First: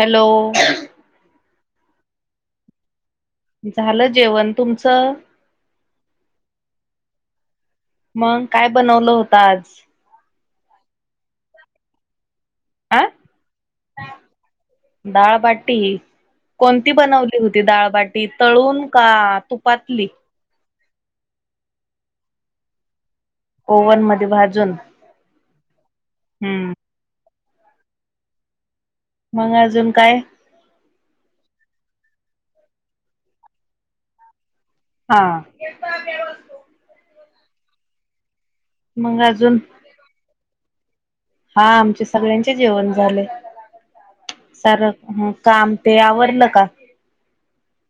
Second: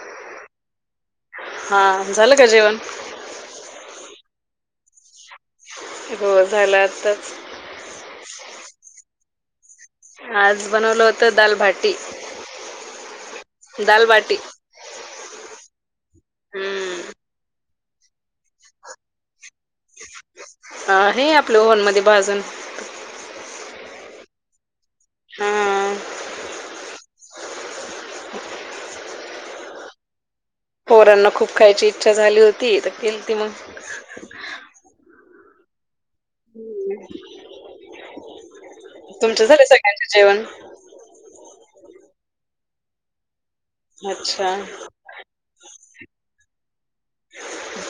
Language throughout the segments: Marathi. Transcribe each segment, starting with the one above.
हॅलो हा झालं काय जेवण? झालं जेवण तुमचं? हो झालं आताच. मग काय बनवलं होतं आज? आज बनवलं होतं दालभाटी हा डाल बाटी दाळबाटी कोणती हम्म बनवली होती डाळबाटी तळून का तुपातली? अ हे आपलं ओहनमध्ये भाजून ओव्हन मध्ये भाजून हां हम्म मग अजून काय? पोरांना खूप खायची इच्छा झाली होती तर केलती मग हा मग तुमचे अजून झाले सगळ्यांचे जेवण? हा आमचे सगळ्यांचे जेवण झाले. अच्छा म काम ते आवरलं का?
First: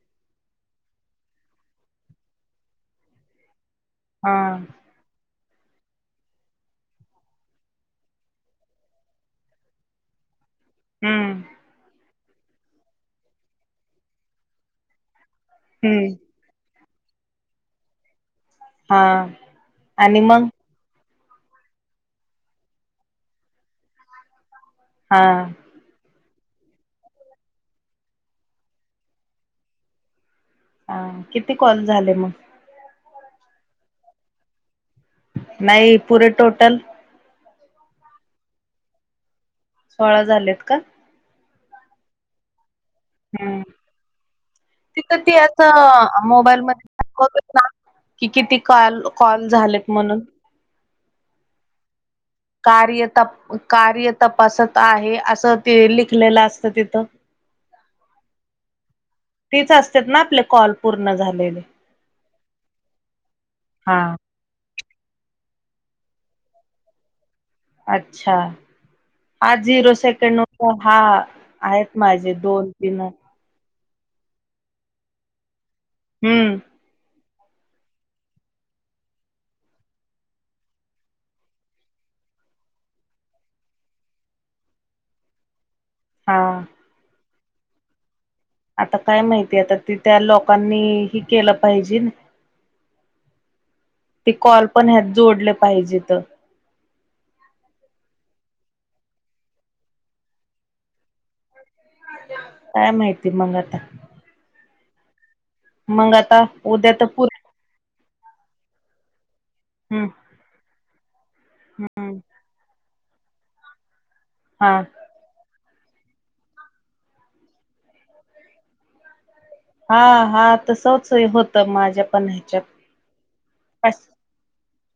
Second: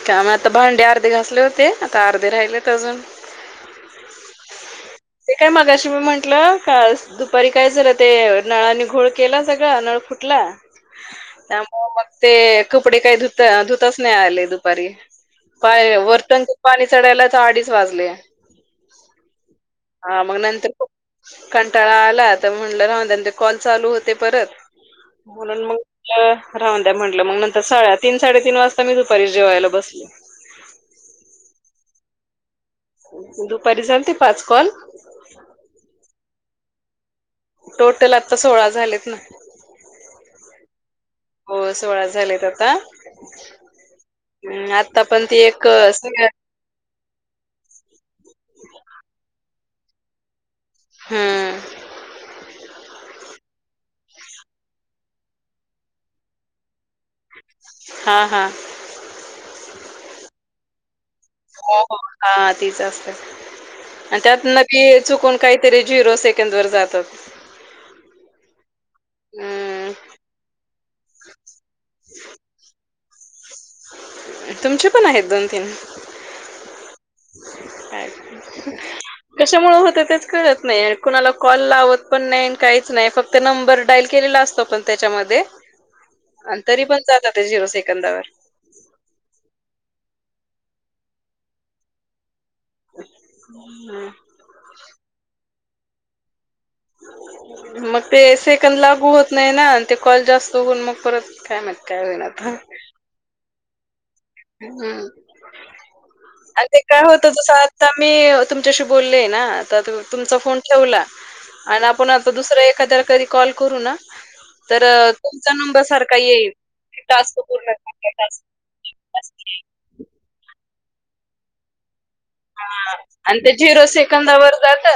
काम आता भांडे अर्धे घासले होते आता अर्धे राहिलेत अजून हा ते काय मागाशी मी म्हंटलं, का दुपारी काय झालं ते नळाने घोळ केला सगळा नळ फुटला. हम्म त्यामुळे मग ते कपडे काय धुत धुताच नाही आले दुपारी. पाय हम्म वर टंकित पाणी चढायलाच अडीच वाजले. हा हा मग नंतर खूप कंटाळा आला तर म्हटलं राहुंदे त्यां कॉल चालू होते परत हा म्हणून मग राहून द्या म्हटलं मग नंतर स्या तीन साडेतीन वाजता मी दुपारी जेवायला बसली. हा किती कॉल झाले मग? दुपारी झालते पाच कॉल नाही पुरे टोटल टोटल आत्ता सोळा झालेत ना सोळा झालेत का? हो सोळा झालेत आता हम्म हम्म आता तिथं पण ती एक असं हम्म मोबाईल मध्ये [unintelligible] की किती कॉल कॉल झालेत म्हणून हम कार्य तप कार्य तपासत आहे असं ते लिखलेलं असत तिथं हा हा तीच असते ना आपले कॉल पूर्ण झा- हो हो हा तीच असते हा. आणि त्यात न- ते चुकून कायतरी झिरो सेकंदवर जातात. अच्छा हा अं, झिरो सेकंड हा आहेत माझे दोन तीन तुमचे पण आहेत दोन तीन हम्म [unintelligible] कशामुळे होत तेच कळत नाही कुणाला कॉल लावत पण नाही काहीच नाही फक्त ते नंबर डाईल केलेला असतो पण त्याच्यामध्ये ह [inaudible] आणि तरी पण जातात ते झिरो सेकंदावर आता काय माहितीय आता ती त्या लोकांनी हे केलं पाहिजे ना- हम्म ते कॉल पण ह्यात जोडले पाहिजेत मग ते सेकंद लागू होत नाही ना ते कॉल जास्त होऊन मग परत काय म्हण- काय [unintelligible] काय माहिती मग आता हम् मग आता आणि ते उद्या काय तर पुर होतं तस आत आता मी तुमच्याशी बोललेय ना आता हम्म. तुमचा फोन ठेवला आणि आपण आता दुसऱ्या एखाद्याला कधी कॉल करू ना हा तर तुमचा नंबर सारखा येईल ते टास्क पूर्ण करायला अस [unintelligible] हा हा तसच होतं माझ्या पण ह्याच्यात हा आणि ते झिरो सेकंदावर जात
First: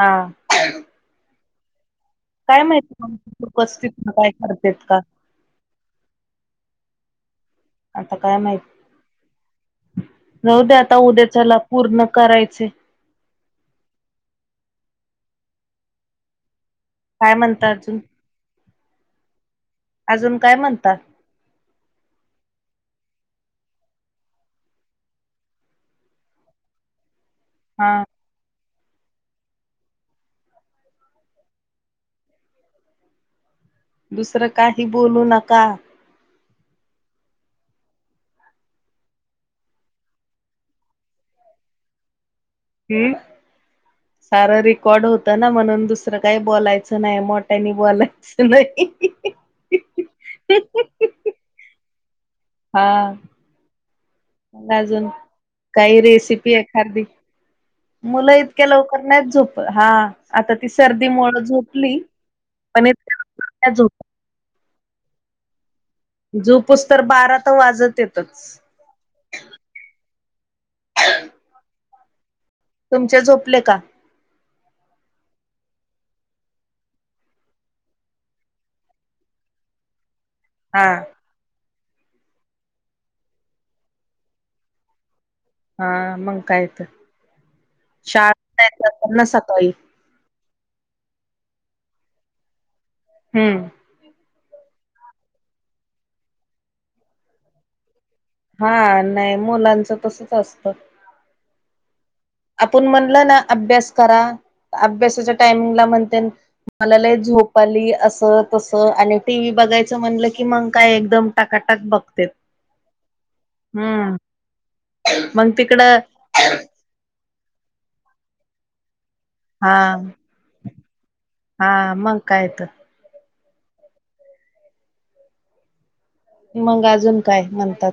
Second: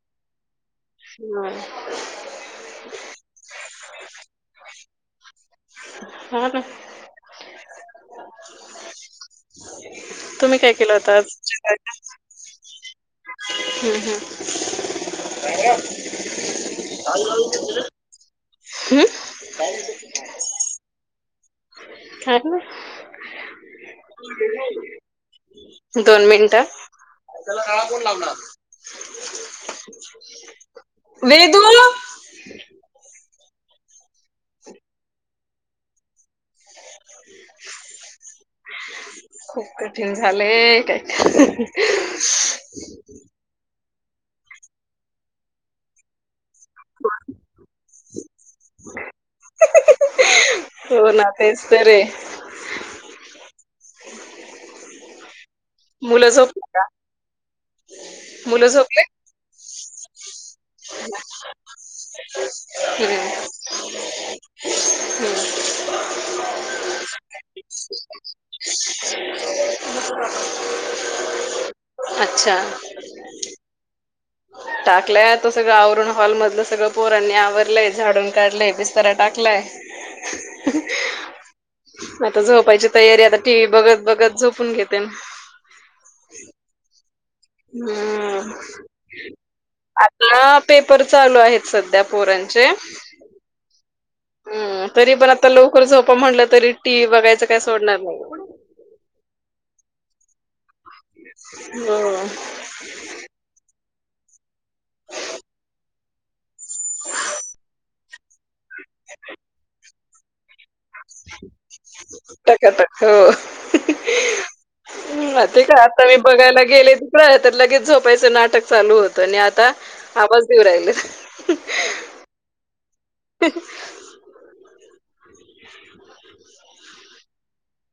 हां हम्म [unintelligible] काय माहिती उपस्थित नाही काय करते का हा ना आता काय माहित तुम्ही काय जावूदे केलं आता होतं आज उद्याच्याला पूर्ण करायचे हम्म काय म्हणता हम्म अजून हम् अजून काय म्हणता हा [unintelligible] दोन मिनट, त्याला काळा कोण हा लावणार वेदू, दुसरं काही बोलू नका, खूप कठीण झालंय काही का, हम्, सारं रेकॉर्ड होतं ना म्हणून दुसरं काही बोलायचं नाही मोठ्यानी बोलायचं. नाही, हो ना तेच तर हाय, हा, काय अजून, काही मुलं रेसिपी झोपले का एखादी मुलं इतक्या लवकर नाहीच झोप हा, आता ती सर्दी मुळ झोपली पण इतक्या हम्म, लवकर नाही झोप हम, झोपूस तोवर बारा तर वाजत्यात, [unintelligible] ह, अच्छा, तुमचे झोपले का? टाकलाय आता सगळं आवरुण हॉल मधलं सगळं पोरांनी आवरलंय झाडून काढलंय बिस्तारा टाकलाय. हा, आता झोपायची तयारी आता टी व्ही बघत बघत झोपून घेते. हा मंग काय तर शाळेत हम्म पण जायचं असेल ना सकाळी! ना पेपर चालू आहेत सध्या पोरांचे. हम्म, हम तरी पण आता लवकर झोपा म्हणलं तरी टी व्ही बघायचं काय सोडणार नाही. हा नाही मुलांचं तसच असतं. हो, आपण म्हणलं ना अभ्यास करा अभ्यासाच्या टायमिंगला म्हणते, मला लय झोप आली असं तसं आणि टी व्ही बघायचं म्हणलं की मग! काय एकदम टाकाटाक बघतेत टक टक हो, हम्म ह मग ते काय तिकडं आता मी बघायला गेले तर लगेच झोपायचं नाटक चालू होत. तनी आता हा आवाज देऊ राहिले, हा मग काय तर मग अजून काय म्हणतात,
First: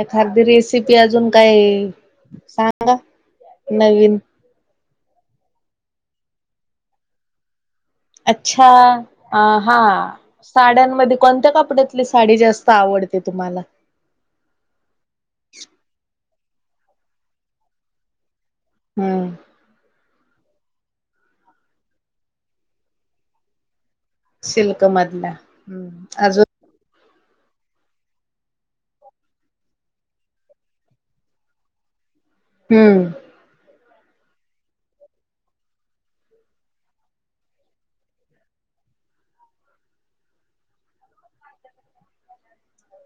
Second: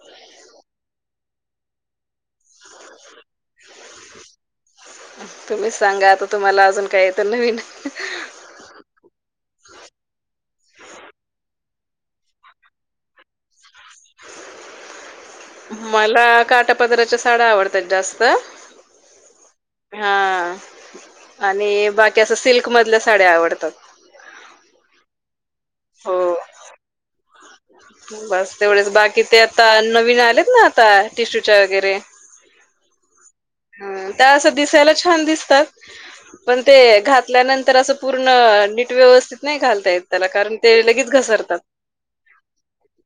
एखादी रेसिपी अजून काय सांगा नवीन. तुम्हीच सांगा आता तुम्हाला अजून काही येत नवीन? अच्छा आं हां, साड्यांमध्ये कोणत्या कपड्यातली साडी जास्त आवडते तुम्हाला, मला काटापदराच्या साड्या आवडतात जास्त! हम्म, हा आणि बाकी असं सिल्कमधल्या साड्या आवडतात. सिल्क हो मधल्याअजून, बस तेवढेच बाकी ते आता नवीन आलेत ना आता टिश्यूच्या वगैरे, हम्म, ह, त्या असं दिसायला छान दिसतात. पण ते घातल्यानंतर असं पूर्ण नीट व्यवस्थित नाही घालतायेत. त्याला कारण ते लगेच घसरतात.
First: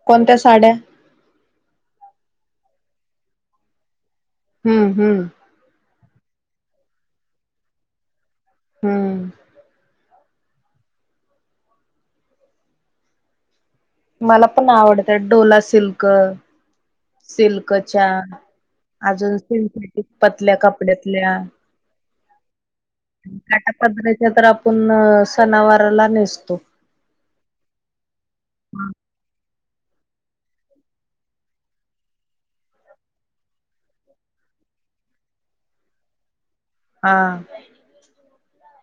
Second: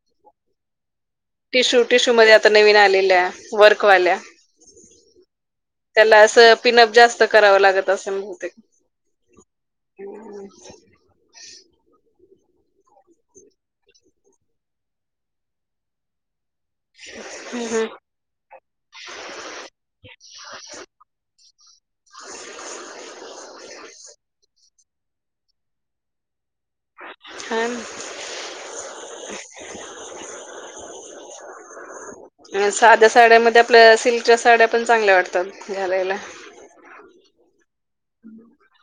कोणत्या साड्या? टिशू, टिशू मध्ये आता नवीन आलेल्या, वर्कवाल्या. हम्म हम्म. त्याला असं पिनअप जास्त करावं लागतं असं बहुतेक. हम्म. [inaudible] मला पण आवडतं डोला सिल्क, हं, हं. सिल्कच्या. अजून सिंथेटिक पतल्या कपड्यातल्या. काटा पदरायाच्या तर, आपण सनावारला नेसतो. [inaudible] साध्या साड्यामध्ये आपल्या सिल्कच्या साड्या पण, चांगल्या वाटतात घालायला. हा. [inaudible]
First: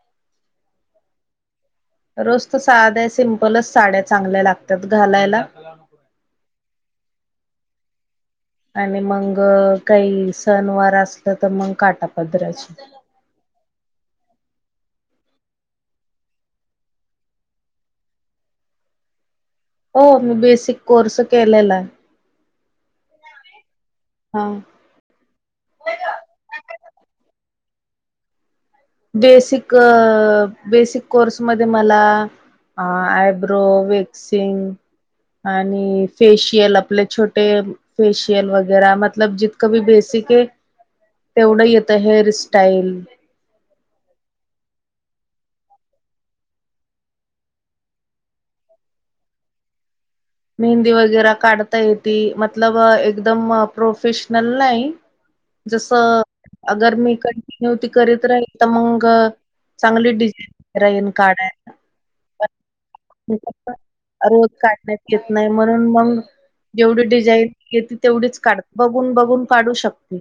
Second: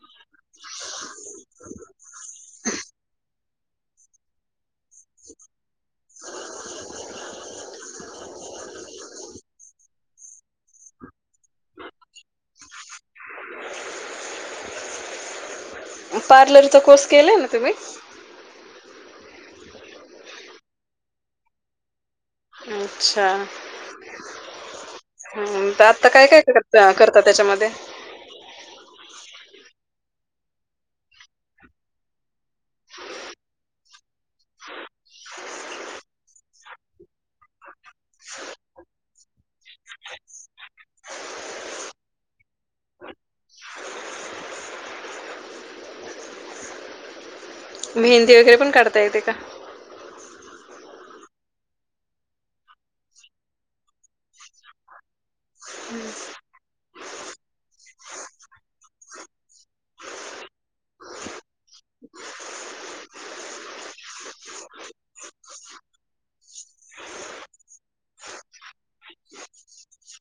रोज तर साध्या सिम्पलचं साड्या चांगल्या लागतात घालायला. आणि मग काही सनवार असलं तर मग काठापदराच्या. पार्लरचा कोर्स केलाय ना तुम्ही? हो, मी बेसिक कोर्स केलेला आहे. अच्छा! हा. हम्म, आता काय, काय करतात त्याच्यामध्ये? बेसिक, बेसिक कोर्समध्ये मला अ, आयब्रो, वेक्सिंग आणि फेशियल आपले छोट ते फेशियल वगैर मतलब जितक भी बेसिक आहे तेवढं येतं हे रिस्टाइल. मेहंदी वगैरे पण काढता येते का? मेहंदी वगैरे काढता येती, मतलब एकदम प्रोफेशनल नाही. जसं अगर मी कंटिन्यू ती करीत राहील तर मग चांगली डिझाईन वगैरे येनी काढाय. [unintelligible] रोज काढण्यात येत नाही म्हणून मग जेवढी डिझाईन येते तेवढीच काढ, बघून, बघून काढू शकते.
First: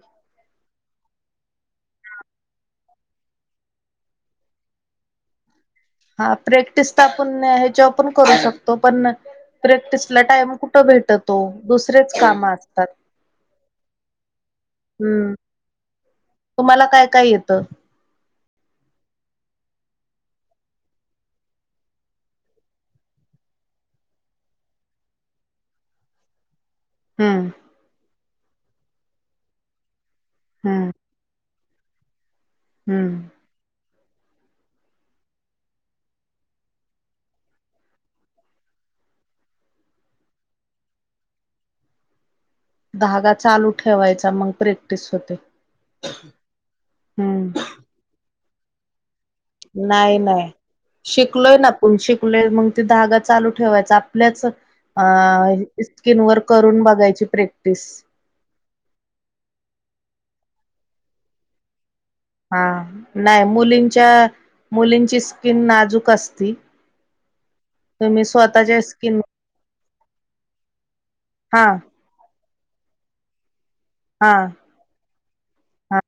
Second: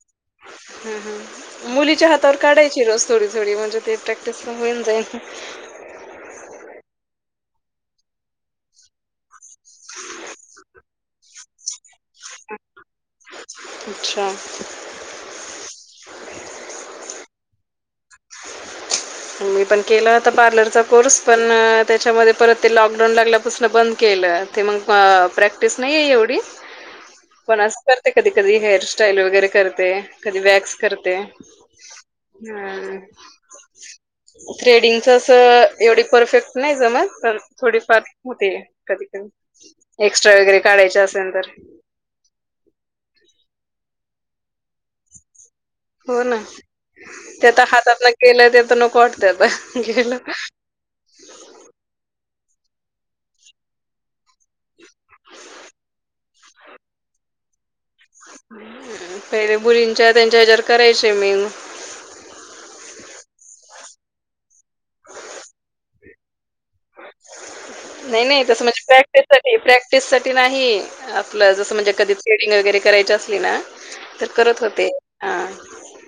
हम्म हम्म. मुलीच्या हातावर काढायची रोज थोडी, थोडी म्हणजे ते प्रॅक्टिस पण होईन जाईल. हा, प्रॅक्टिस तर आपण ह्याच्यावर करू शकतो पण प्रॅक्टिसला टाइम कुठं भेटतो? दुसरेच काम असतात. आछा! हम्म, तुम्हाला काय काय येतं? मी पण केलं होता पार्लरचा कोर्स, पण त्याच्यामध्ये परत ते लॉकडाऊन लागल्यापासून बंद केलं. ते मग, प्रॅक्टिस नाही आहे एवढी. हम्म पण असं करते कधी, कधी हेअरस्टाईल वगैरे करते. कधी वॅक्स हम्म करते, हा. हम्म थ्रेडिंगच असं एवढी परफेक्ट नाही जमतं, पण थोडीफार होते. कधी, कधी एक्स्ट्रा वगैरे काढायचे असेल तर. धागा चालू ठेवायचा. मग प्रॅक्टिस होते. हो.. ना.. हम्म तेतर.. हातात न केलं ते तर नको वाट.. नाही- नाही शिकलोय ना आपण शिकलोय मग ते धागा ठेवायचा. आपु... आपल्याच अ... स्किन वर करून बघायची प्रॅक्टिस. पहिले मुलींच्या त्यांच्या ह्याच्यावर करायची मी... हा.. नाही मुलींच्या.. मुलींची स्किन नाजूक असती. तुम्ही नाही- नाही तस स्वतःच्या म्हणजे स्किन प्रॅक्टिससाठी. प्रॅक्टिस साठी नाही... आपलं हा जसं म्हणजे कधी थ्रेडिंग वैगैरे करायची असली ना.. तर हा करत होते. हा.. हा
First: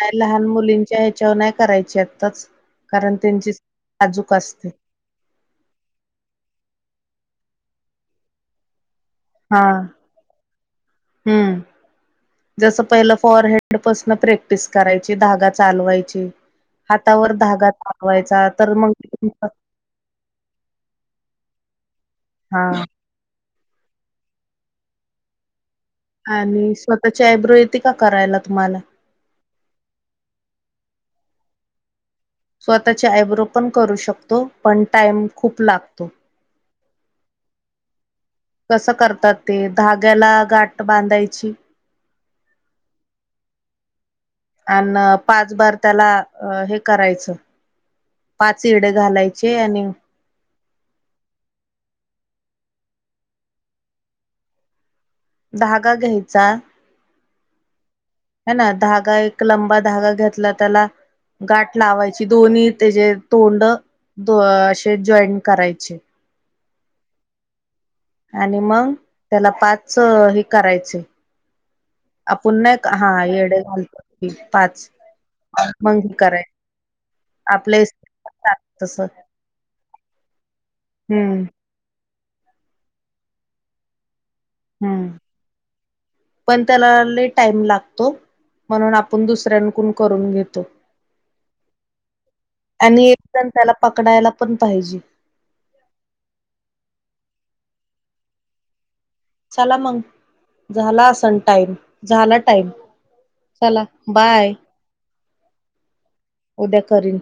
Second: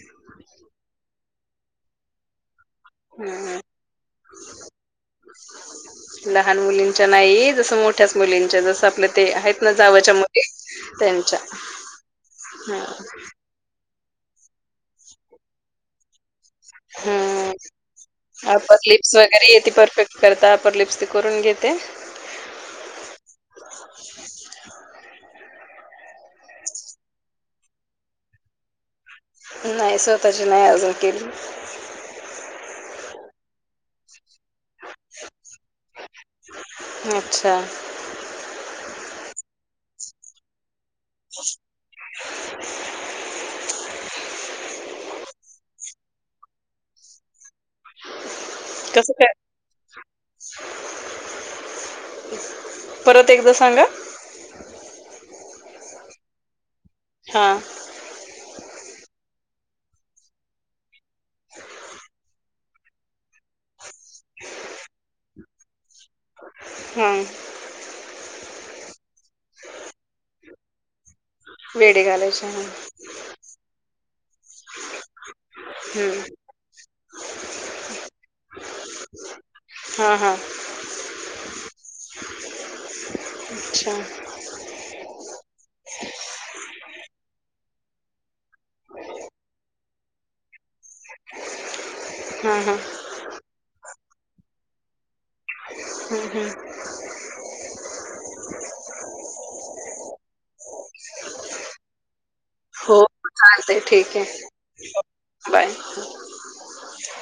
नाही लहान मुलींच्या ह्याच्यावर नाही करायची आत्ताच. कारण त्यांची नाजूक असते. लहान मुलींच्या नाही. जस मोठ्याच मुलींच्या जस आपल्या... ते.. आहेत हा ना... जावच्या मुली.. त्याच्या. हम्म आडपसन प्रॅक्टिस करायची. धागा चालवायची. हातावर हम्म धागा चालवायचा तर अपर मग... लिप्स वगैरे ती परफेक्ट करता आपण लिपस तेन करून घेते. हा.. आणि स्वतः ची यब्रो येते का करायला तुम्हाला. नाही स्वतःची नाही अजून केली. स्वतःचे आयब्रो पण करू शकतो. पण टाईम खूप लागतो. अच्छा... कसं करतात ते... धाग्याला गाठ बांधायची. [unintelligible] आण पाच बार त्याला अ.. हे करायचं. पाच येडे कसं काय घालायचे. आणि.. परत एकदा सांगा. धागा घ्यायचा. हा.. ह.. ना.. धागा एक लंबा धागा घेतला. त्याला.. गाठ लावायची. दोन्ही त्याचे तोंड अ से.. जॉईट करायचे. हम्म.. आणि मग.... त्याला पाच.. हे. करायचे. वेडे घालायचे आपुन हा नाहीका? हा येडे घालतो. पाच मंग हम्म. कयरायचे. आपल्या... तस... हा हा हम्म... अच्छा. हम्म.. पण त्या ला... लय टाइम लागतो. म्हणून आपण दुसऱ्यांकडून करून घेतो. हा.. हा.. एक जण त्याला पकडायला पण पाहिजे. [inaudible] चला मग.. झाला असल टाईम. झाला टाईम. ते ठीक आहे. बाय. उद्या करीन.